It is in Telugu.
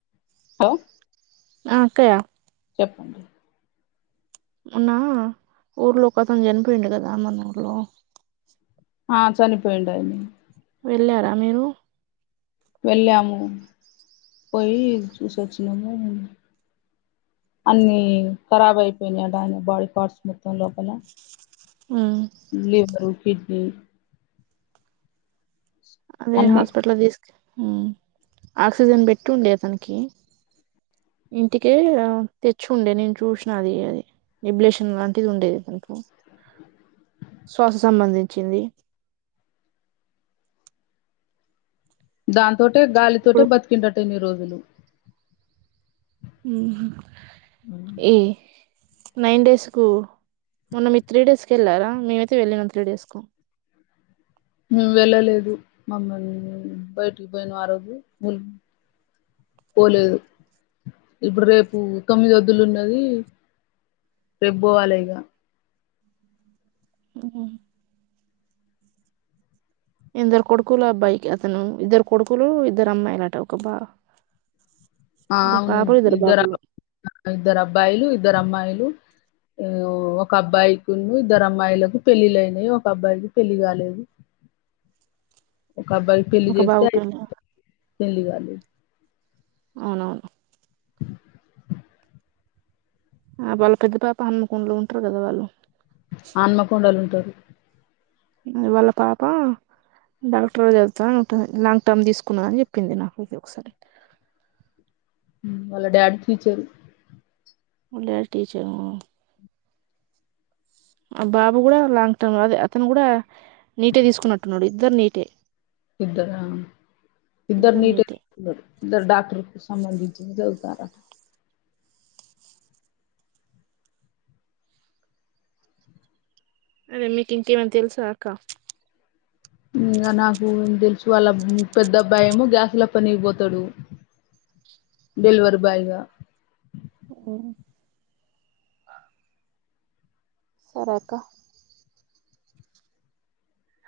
హలో ఆ అక్కయ్య చెప్ మొన్న ఊర్లో ఒకతను చనిపోయిడు గదా మన ఊర్లో ఆ చనిపోయిండే వెళ్ళారా మీరు వెళ్ళాము పోయి చూసివచ్చినాము అన్నీ ఖరాబ్ అయిపోయినట ఆయన బాడీ పార్ట్స్ మొత్తం లోపల ఉమ్ లేవరు వీద్దె అదే అన్ని హాస్పిటల్ కు తీస్ ఉ ఆక్సిజన్ పెట్టి ఉండేది అతనికి ఇంటికే తెచ్చి ఉండే నేను చూసిన అది అది నిబ్లేషన్ లాంటిది ఉండేది అతన్ కు శ్వాస సంబంధించింది దాన్ తోటే ఇప్పుడు గాలితోటే బతికిన్ దంట ఇన్ని రోజులు ఏ నైన్ డేస్ కు మొన్న మీరు త్రీ డేస్కి వెళ్ళారా మేమైతే వెళ్ళినాం త్రీ డేస్ కు ము వెళ్ళలేదు మమ్మల్ని బయటికి పోయిన ఆ రోజు పోలేదు ఇప్పుడు రేపు తొమ్మిది ఎద్దులు ఉన్నది రేపు పోవాలి ఇగ ఆ ఇద్దరు కొడుకులు అబ్బాయికి అతను ఇద్దరు కొడుకులు ఇద్దరు అమ్మాయిలాట ఒక బా ఆ ఇద్దరు అవును పాపలు ఇద్దరు బాబులు ఇద్దరు అబ్బాయిలు ఇద్దరు అమ్మాయిలు ఒక అబ్బాయికి ఉన్ను ఇద్దరు అమ్మాయిలకు పెళ్ళిళ్ళ ఐయినాయి ఒక అబ్బాయికి పెళ్ళి గలేదు ఒక అబ్బాయి పెళ్లి ఒక చేస్తే బాబు అయ్ పెళ్ళి పెళ్లి గాని అవును అవును ఆ వాళ్ళ పెద్ద పాప హనుమకొండలో ఉంటారు కదా వాళ్ళు హనుమకొండలో ఉంటారు వాళ్ళ పాప డాక్టర్ చదువుతా అంటుంది లాంగ్ టర్మ్ తీసుకున్న అని చెప్పింది నాకు అయితే ఒకసారి హ్మ్ వాళ్ళ డాడీ టీచర్ వాళ్ళ డాడీ టీచర్ ఆహ్ ఆ బాబు కూడా లాంగ్ టర్మ్ అదే అతను కూడా నీటే తీసుకున్నట్టున్నాడు ఇద్దరు నీటే ఇద్దరా ఇద్దరు నీటే తీసుకున్నారు ఇద్దరు డాక్టర్ కు సంబంధించినది చదువు కార అదే మీకు ఏమన్న తెలుసా అక్క ఇంగా నాకు తెలుసు వాళ్ళ పెద్ద అబ్బాయి ఏమో గ్యాస్లా పనిగిపోతాడు డెలివరీ బాయ్గా అఓ సరక్క